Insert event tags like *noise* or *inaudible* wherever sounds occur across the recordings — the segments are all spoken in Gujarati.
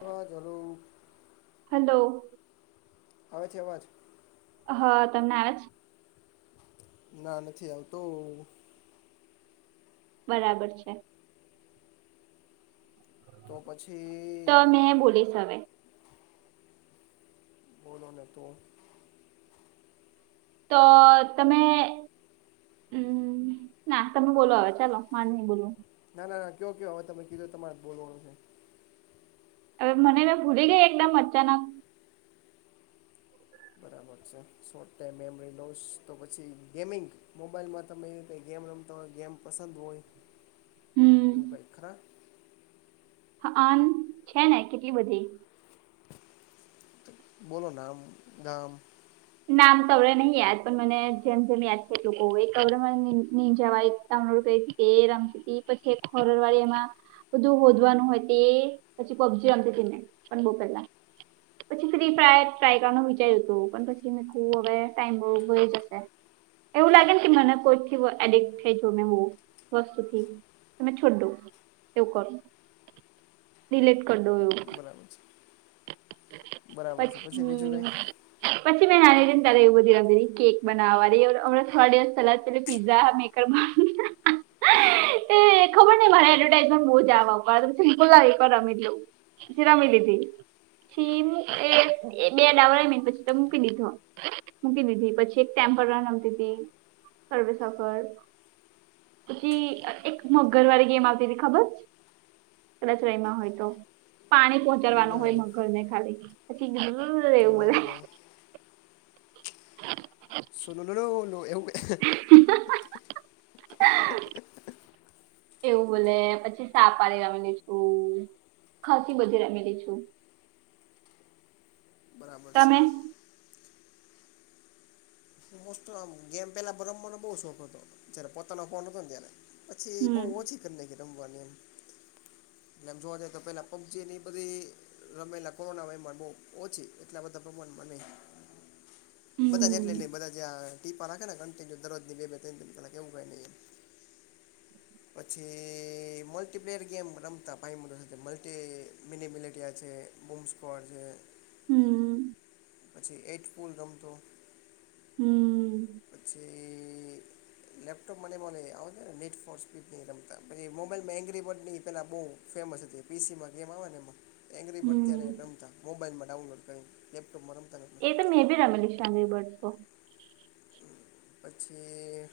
અવા જરુ. હલો‌. આવે છે અવાજ. હા તમને આવે છે. ના નથી આવતો. બરાબર છે. તો પછી. તો મેં બોલીશ હવે. બોલો ને તો. તો તમે. હમ ના તમે બોલો હવે ચાલો માર નહી બોલું. ના ના ના કયો કયો હવે તમે કીધો તમારે જ બોલવાનો છે. હવે મને મેં ભૂલી ગઈ એકદમ અચાનક બરાબર છે શોર્ટ ટાઈમ મેમરી લોસ તો પછી ગેમિંગ મોબાઈલમાં તમે એવું કે ગેમ. ત ગેમ પસંદ હોય હમ એમ કંઈક ખરા હહાન છે ને કેટલી બધી. બોલો નામ ગામ. નામ તો અડે નહીં યાદ પણ મને જેમ જેમ યાદ છે એટલુ ક‌ઉ જવા એક ડાઉનલોડ કરી હતી. હે રામ થી પછી ખોરડવાડી એમાં બધું હોદવાનું હોય તે પછી પબજી આમતી તેને પણ બહુ પેલા. પછી ફ્રી ફ્રાયર ટ્રાય કરવાનું વિચાર્યું તુ પણ પછી. તમ ખુબ ટાઈમ બ હોય જશે એવું લાગે ને કે મને કોઈથી એડિક્ટ થઈ જો મે વસ્તુથી. તમે છોટુ એવું કરો. ડીલેટ કરી દઉં. બરાબર છે બરાબર છે પછી બીજું કાએ. પછી મે નાનીને તલા એવું બધી રમી કેક બનાવવાની હમણાં થોડા દિવસ પેલા પીઝા મે એ પાળી એ ખબર ન‌ઇ મારે એડવર્ટાઈઝમેન્ટ બહુજ આવ. વા સિમ્પલ લઈ પણ રમી શું પછી રમી લીધી. સીમ એ બે ડાવ મિન પછી મૂકી દીધો મૂકી દીધી પછી એક ટેમરન રમતી હતી સર્વે સફર. પછી એક મગર વાળી ગેમ આવતી હતી ખબર. રચવાઈમાં હોય તો. પાણી પહોંચાડવાનું હોય નહીં મગર ને ખાલી પછીર રહેવું બે. નહીં નહીં સો નોનું નલો *inaudible* ન એવવે એવું બોલે પછી સાપારી રમેલી છું ખાસી બધી રમેલી છું. બરાબર છે. તમે મસ્ત આમ ગેમ પહેલા બ્રમવાનો બહુ શોખ હતો જ્યારે પોતાનો ફોન હતો ને ત્યારે પછી બહુ હમ ઓછી કરી નાખી રમવાની એમ. એટલે જોવા જઈ કે પેલા પબ્જી એ બધી રમેલા કોરોના વયમા બહું ઓછી એટલા બધા પ્રમાણમાં નહી. બધા જ એટલે હમ નઈ બધા જ ટીપા નાખે ત્રણ દરરોજની બે બે ત્રણ કલાક પછી મલ્ટીપ્લેયર ગેમ રમતા ભાઈ સાથે મલ્ટી મિની મિલેટીયા છે. બુંબ્સ કોડ છે. હમ્મ. પછી એટ પુલ ગમતું. હમ્મ. પછી લેપટોપ મને મને આવ ને નેટ ફોર સ્પીડ ની રમતા પછી મોબાઈલ માં એગ્રીબર્ડ ને પેલા બઉ ફેમસ હતું તે પીસી માં કેમ આવે ને એમાં એંગરીબર ત્યારે હમ રમતા મોબાઈલમાં ડાઉનલોડ કરીને લેપટોપમાં રમતા નથી એ તો મે બી રમેંલી સામી બડ સો પછી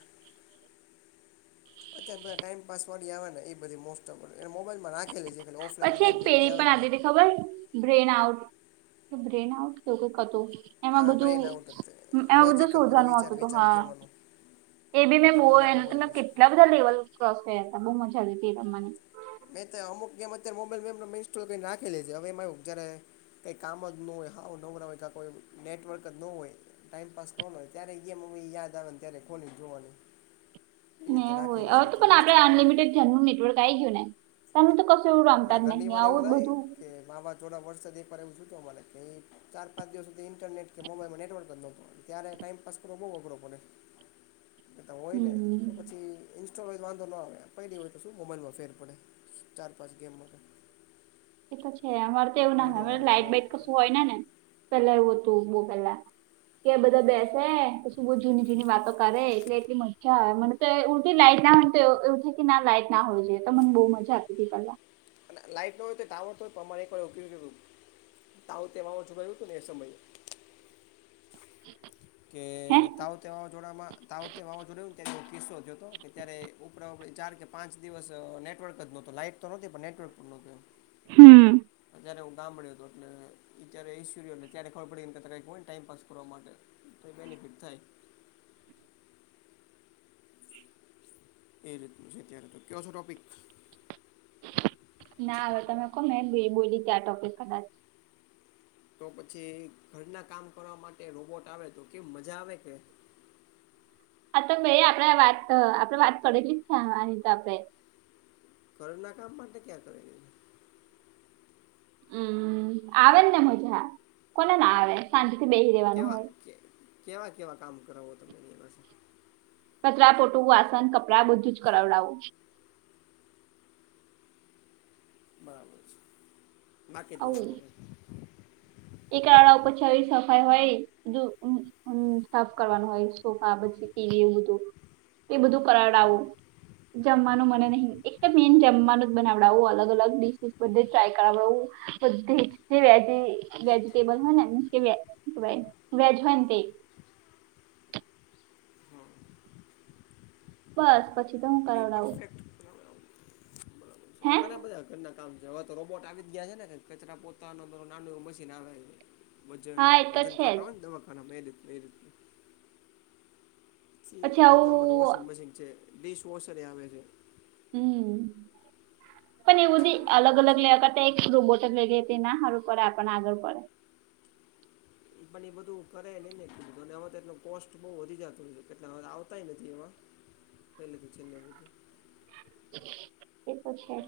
અત્યારે બધા ટાઈમ પાસ વાળી આવે ને એ બધી મોબાઈલ ના ખેલી છે ઓફલાઈન પછી એક ગેમની પેલી બધી પણ આવે પહિ આવતી હતી ખબર બ્રેન આઉટ એવું કંઈક હતું. એમાં આ બધું બ્રેન આઉટ એમાં બધું લોજિકલ શોધવાનું વિચાર આવતું હતું વિચારને હા. કહેવાનું એ બી પણ મારા મેં મોબાઈલમાં છે કેટલા બધા લેવલ ક્રોસ કર્યા હતા બહુ મજા હતી ને? મેં તો અમુક ગેમ અત્યારે મોબાઈલ મે ઇન્સ્ટોલ કરીને નાખી લિ છે હવે જયારે કંઈક કામ જ ન હોય હાવ નવરા હોય કોઈ નેટવર્ક જ ન હોય. ટાઈમપાસ હોય ત્યારે જે મને યાદ આવે ને ત્યારે ખોલીને જોવાની. એ રીતે હા હોય રાખેલી છે હવે તો અત્યારે પણ આપણે ઇન્સ્ટોલ કરીને અનલિમિટેડ જનનુ નેટવર્ક આવી ગયું ને? તને તો કસું એવું ઘણા રમતા જ ઘરની નહી મારે એવું આવું થાય બધું કે માવા થોડા વર્ષ નહીં પણ એવું શું તો મને કઈ ચાર-પાંચ દિવસ સુધી ઇન્ટરને કે મોબાઈલમાં નેટવર્ક પ્રોબ્લેમ હતો ત્યારે ટાઈમપાસ કરો બહુ અઘરો પડે. *inaudible* એતો હોય ને તો હમ પછી ઇન્સ્ટોલ હોય તો વાંધો ન આવે પેલી હોય તો શું મોબાઈલમાં ફેર પડે. પછી ગેમમાં એ તો છે અમારે તો એવું લૂડો ના હોય રમતા લાઈટ-બાઈટ કશું હોય ને ના પેલા એવું હતું પેલા કે બધા બેસે પછી બહુ જૂની-જૂની વાતો કરે એટલે એટલી મજા આવે મને. ઉલટી લાઈટ નાતો આવે કે ના લાઈટ ના હોય જોઈએ તો મને બહુ મજા આપતી હતી પેલા. અને લાઈટ ન હોય તો ટાવર હોય પ્રમાણે એક ઉપયોગી એવું આવું તેમાં ઓછું ગયું હતું ને એ સમયે *inaudible* કે હે તાવતે વાવાઝોડામાં તાવતે વાવાઝોડ તેનો કિસ્સો થયો હતો. તયારે ઉપરા-ઉપર ચાર કે પાંચ દિવસ નેટવર્ક જ ન હોત તો લાઈટ તો નહોતી, પણ નેટવર્ક પર નહોતું. હમ્મ. જયારે હું ગામડે હતો એટલે જ્યારે ઐશ્વર્ય એટલે ત્યારે ખબર પડી, કેતા કંઈક હોય ને ટાઈમપાસ કરવા માટે બેનિફિટ થાય એ રીતનું છે અત્યારે તો કયો છો ટોપિક ના હવે તમે કો મે બી બોલી ગયા ટોપિક કદાચ. તો પછી ઘરના કામ કરવા માટે રોબોટ આવે તો કેવી મજા આવે કે? હા, તો ભાઈ આપડે વાત આપડે વાત કરેલી જ છે એની તો આપડે. ઘરના કામ માટે તો ક્યાં. *unintelligible* હમ્મ, આવે ને મજા, કોને ના આવે? શાંતિથી બેહી રહેવુ કેવા કે કેવા-કેવા કામ કરાવો તમે એ પાસે? કચરા પોટું, વાસન, કપડાં બધું જ કરાવડાવું. બરાબર છે, બાકી એકાળા ઉપર ચઢી સફાઈ હોય બધું સાફ કરવાનું હોય સોફા પછી ટીવી એવું બધું એ બધું હમ કરડાવું. જમવાનું મને નહી એકદમ મેન જમવાનું જ બનાવડાવું અલગ-અલગ ડિ બધ ટ્રાય કરું બધ જે વ્યા છે. વેજિટેબલ હોય ને મ કે ભ વેજ હોય ને તે હમ બસ પછી તો પેપર કરાવડાવું સેટ *unintelligible* હે ઘણા બધા ઘર હવે તો રોબોટ આવી જ ગયા છે, ને કચરા પોતાનું નાનું મશીન આવે છે. વજન હા એ તો વજન છે જ કાટો હોવા દવાખાના એ રીતે *unintelligible* પછી કપડાં ધોવામાં આવું વોશિંગ મશીન છે, ડિશ વોશર એ આવે છે. હમ્મ. પણ એવું અલગ-અલગ પછી લેવા કરતા એક રોબોટ લે એના સારું પડે આપણ આગળ પડે. પણ એ બધું કરે નઈ કે કીધું અને હવે તો, એટલો કોસ્ટ બહુ વધી જતો એટલે હવે આવતાય નથી એમાં. પેલેથી છેલ્લે સુધી. *unintelligible* તમે શું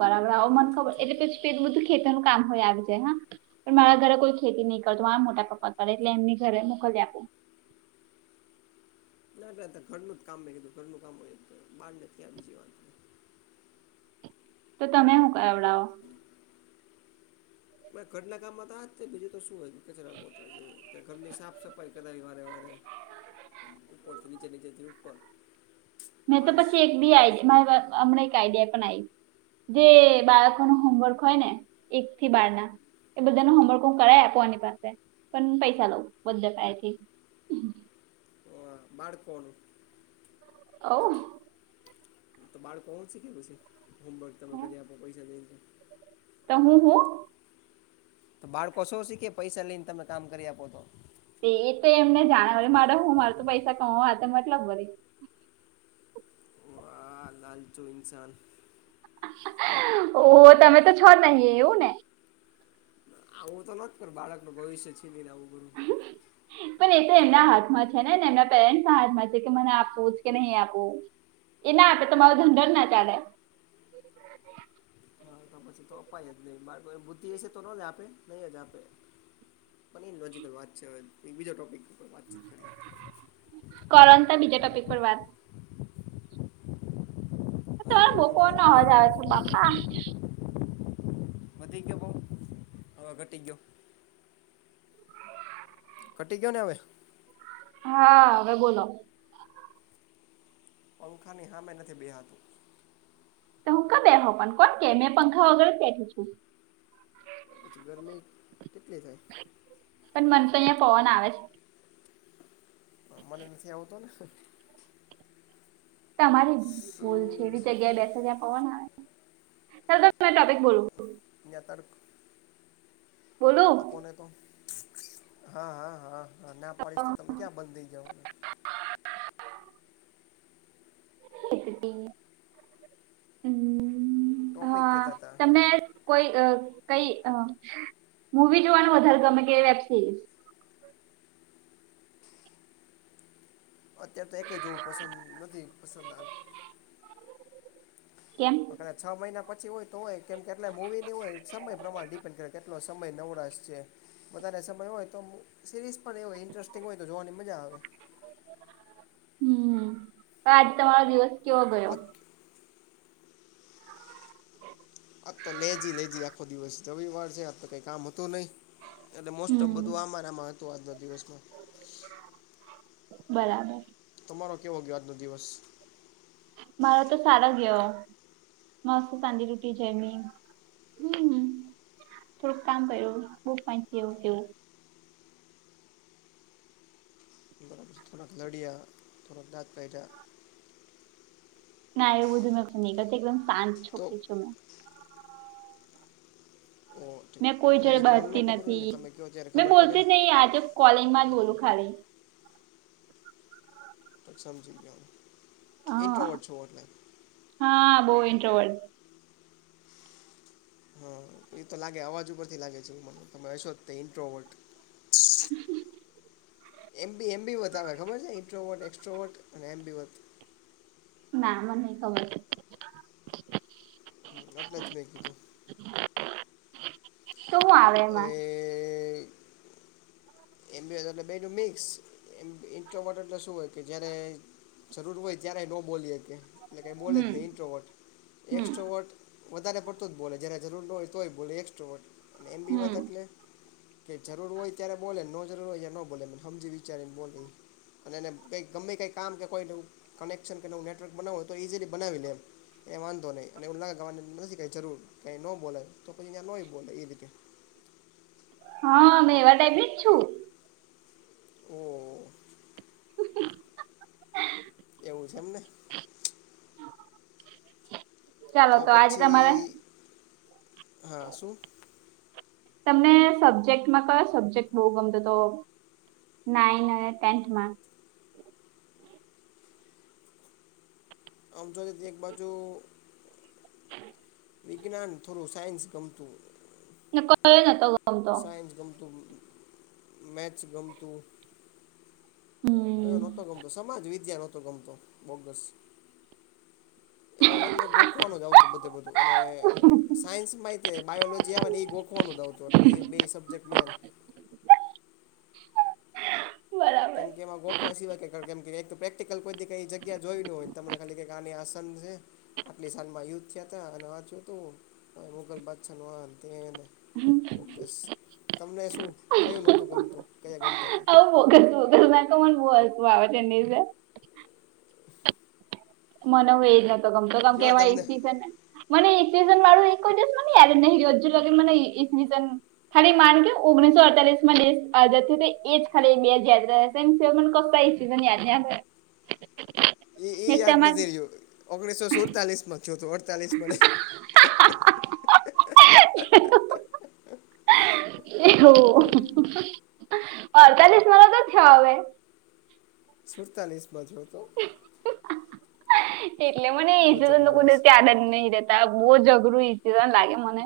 કરાવડાવે એ મને રીતનું ખબર છે એટલે અત્યારે પછી બધું ખેતરનું કામ હોય આવી જાય, હા. પણ મારા ઘરે કોઈ ખેતી નહી કરતું આમ મોટા પાયે એટલે એમની ઘરે મોકલી આપું. ના, ના ઘરનું જ કામ મેં કીધું, ઘરનું કામ હોય બહાર નથી આ બીજી વાત. તો તમે શું કેવડાવઓ. ઘરના કામમાં તો આજ છે બીજું તો શુંચ છે કે ઘરની સાફ સફાઈ કદાાય વારે વારે. ઉપોર થી નીચે નીજથી ઉપર. મેં તો બસ પછી એક બી આ ઇનફ હમણાં એક આઈડિયા પણ આવ્યો. જે બાળકો ન હોમવર્ક હોય ને એક થી બાર ના એ બધા ન હોમવર્ક હું કરાય આપું આની પાસે પણ પૈસા લઉ બધા પાએ થી. માકોણ હવ. તો બાળકો પહોંચી કે પછી હોમવર્ક તમે કરી આપો પૈસા દઈને તમુ હું તો બાળકો શો શીખે પૈસા લઈને તમે કામ કરી આપો તો એ તો એમને જાણે મારે હું મારે તો પૈસા કણ મતલબ મરી ઓ આ લાલચુ ઈન્સાન. ઓ તમે તો છો નહી એવું ને આવું તો ન પણ બાળકનું ભવિષ્ય છે આવું કરો. પણ એ તો એમના હાથમાં છે નેને એમના પેરેન્ટ્સ ના હાથમાં છે કે મને આપવું જ કે નહી આપવું. એ ના આપે તમારો ધનંધન ના ચાલે. હા તો પછી તો અપાય જ નહી મા બુદ્ધિ હશે તો ન જ આપે નહી જ આપે લોકલ વાત છે બીજા ટોપિક વાત કરણતા બીજા ટપિક પર વાત તમાર બપ ન અવાજ આવે છે અમ, બાપા વધી ગયાયો બહ હ ઘટી ગયો ખટી કયો ને હવે. હાવે બોલો. પંખા ની હામે નથી બેહાતું. તો હું ક બે હો પણ કોણ કે મેં પંખા વગેરે બેઠું છું. પછી ગરમી કેટલી થાય. પણ મનસ અહિયાં પવન આવે છે મને નથી આવતો ને તમારી ભૂલ છે શું એવી જગ્યાએ બેસી જ્યા પવાના આવે ત ટોપિક બોલવું નેતાર બોલો આપોને તો હા હા હા હા ના પાડીશ તો તમે ક્યાં બંધ થઈ જવાનું *unintelligible* હમ ટોપિક હા કહેતા હતા તને કોઈ કઈ મવી જોવાનું વધારે ગમે કે વેબ સિરીઝ અત્યારે તો એકય જોવું પસંદ નથી પસંદ આ કેમ છ મહિના પછી હોય તો હોય કેમ કેટલા મૂવી ની હોય સમય પ્રમાણે ડિપેન્ડ કરે કેટલો સમય નવળ છે વધારે સમય હોય તો સિરીઝ પણ એ હોય ઇન્ટરેસ્ટિંગ હોય તો જોવાની મજા આવે હમ આજે તમારો દિવસ કેવો ગયો બાકી હ અ તો લેજી લેજજી આ આખો દિવસ રવિ વાર છે આપ તો કઈ કામ હતું નહીિ એટલે મોસ્ટ ઓફ હમ બધું આમારામાં હત તો આજના દિવસમાં બરાબર તમારો કેવો ગયો આજનો દિવસ મારા તો સારા ગેવા મસ્ ચાંદદી રોટી છેમ હ થોડુંક કામ પ્યું બહ પા એવું એવું બરાબર થોડાક લડી આ થોડાક દંત પહેજ ના એવું બધું મેંું નહીં કર એકદમ શાંત તો છોકરી છું મેં ઓ મેં કોઈ ના એ જડે તો મને ન બસતી ખબર હોય ને નથી તમે કહો ત્યારે મેં ખબર પડે બોલતી ને જ નહી આજે કોલેજ માં જ બરાબર બોલું ખાલી સમજીી ગયા હું હા ઇન્ટ્રાવટ છુંટલાન હા બહ ઇન્ટ્ર હા એ તો લાગે અવાજ ઉપરથી લાગે છે એ તમે હશો જ ઇન્ટ્રોવર્ટ *unintelligible* એમ બી એમ બી વધવે ખબર છે ઇન્ટ્રોવર્ટ એક્સ્ટ્રોવર્ક અને એમ બી વધ ના મનેનેહી ખબર છે હ એટલે જ મેંી તું શું આવે એમાં હવે એમ બી એટલે બેજ મિક્સ એમ ઇન્ટ્રો વટર તો શું હોય કે જયારે જરૂર હોય ત્યારેય ન બોલીકે એ કઈ બોલે જ હમ નહી ઇન્ટ્રોવટ હમ એસ્ટ્રોવટ વધારે પડતો જ બોલે જ્યારે જરૂર ન હોય તોય બોલે એસ્ટ્રો વટ અને એમ બી હમ વાત એટલે કે જરૂર હોય ત્યારે બોલેને નો જરૂર હોય નો બોલે સમજી વિચારી ને બોલે અને એને કંઈ ગમે કંઈ કામ કે કોઈ નવ કનેક્શન કે નવું નેટવર્ક બનાવ હોય તો ઇઝીલી બનાવી લેમ ક વાંધો નહીં અનેને ઉલ્લા ગવાની નથી કઈ જરૂર કાંઈ ન બોલેય તો પછી ત્યાં ન બોલે એ રીતે હા મે એવાર ડબજ છું હ *unintelligible* એવું છે એમને ચાલો તો આજે તમારે હા શું તમને સબ્જેક્ટમાં કયો સબ્જેક્ટ બહુ ગમતો હતો નાઇન અને ટેથમાંહ આમ જોઈએ એક બાજું *inaudible* વિજ્ઞાન થોડું સાયન્સ ગમતું. *unintelligible* સાયન્સ ગમતું મેક્સ ગમતું. હમ. કયો નોતો ગમતો સમાજ વિદ્યાયા નહોતો ગમતો બોગસ. એમા એકને એક ગોખવાનું જ આવતું બધું બધું અને સાયન્સ માય બાયોલોજી આવે ને એ ગોખવાનું જતું એટલે એ બે સબ્જેક્ટ મેન. *unintelligible* કેમ કે એમાં ગોખવા સિવાય કે કેમકે કોઈદી કઈ જગ્યા જોઈ ન હોય તને કઈ આની આસન છે. આટલી સાલ માં યુદ્ધ થયા હતા અને વાચું હતું મુઘલ બાદશાહ નું આ ને તે બોગસ તમને શું કયું નહોતું ગમતું કયા ગમતા હતા? આવું બોગસ, બોગસમાં તો મને બહું હસું આવે છે *unintelligible* મન એજ નતો ગમતો કેમકે કયો એમાં તમને એસી છે ને? મને *unintelligible* વાળું મને કોઈ દિવસ યાદ જ નહીં રયો *unintelligible* ખાલી માન કે ઓગણીસો અડતાલીસ માં દેશ આઝાદ થયો હતો ખાલી બે યાદ રહ્યા. *unintelligible* એ એ ને યાદ તમાર નથી રહ્યો ઓગણીસો સુડતાલીસ માં થયો તો અડતાલીસ માં નહીં. *unintelligible* એવું અડતાલીસ માં નોતો થયો હવે. સુડતાલીસ થયો હતો. એટલે મને એ ગજબ સિઝન તો માણસ કોઈ ત્યાદ જ નહી રેતા બહુ અઘરું સિઝન લાગે મને.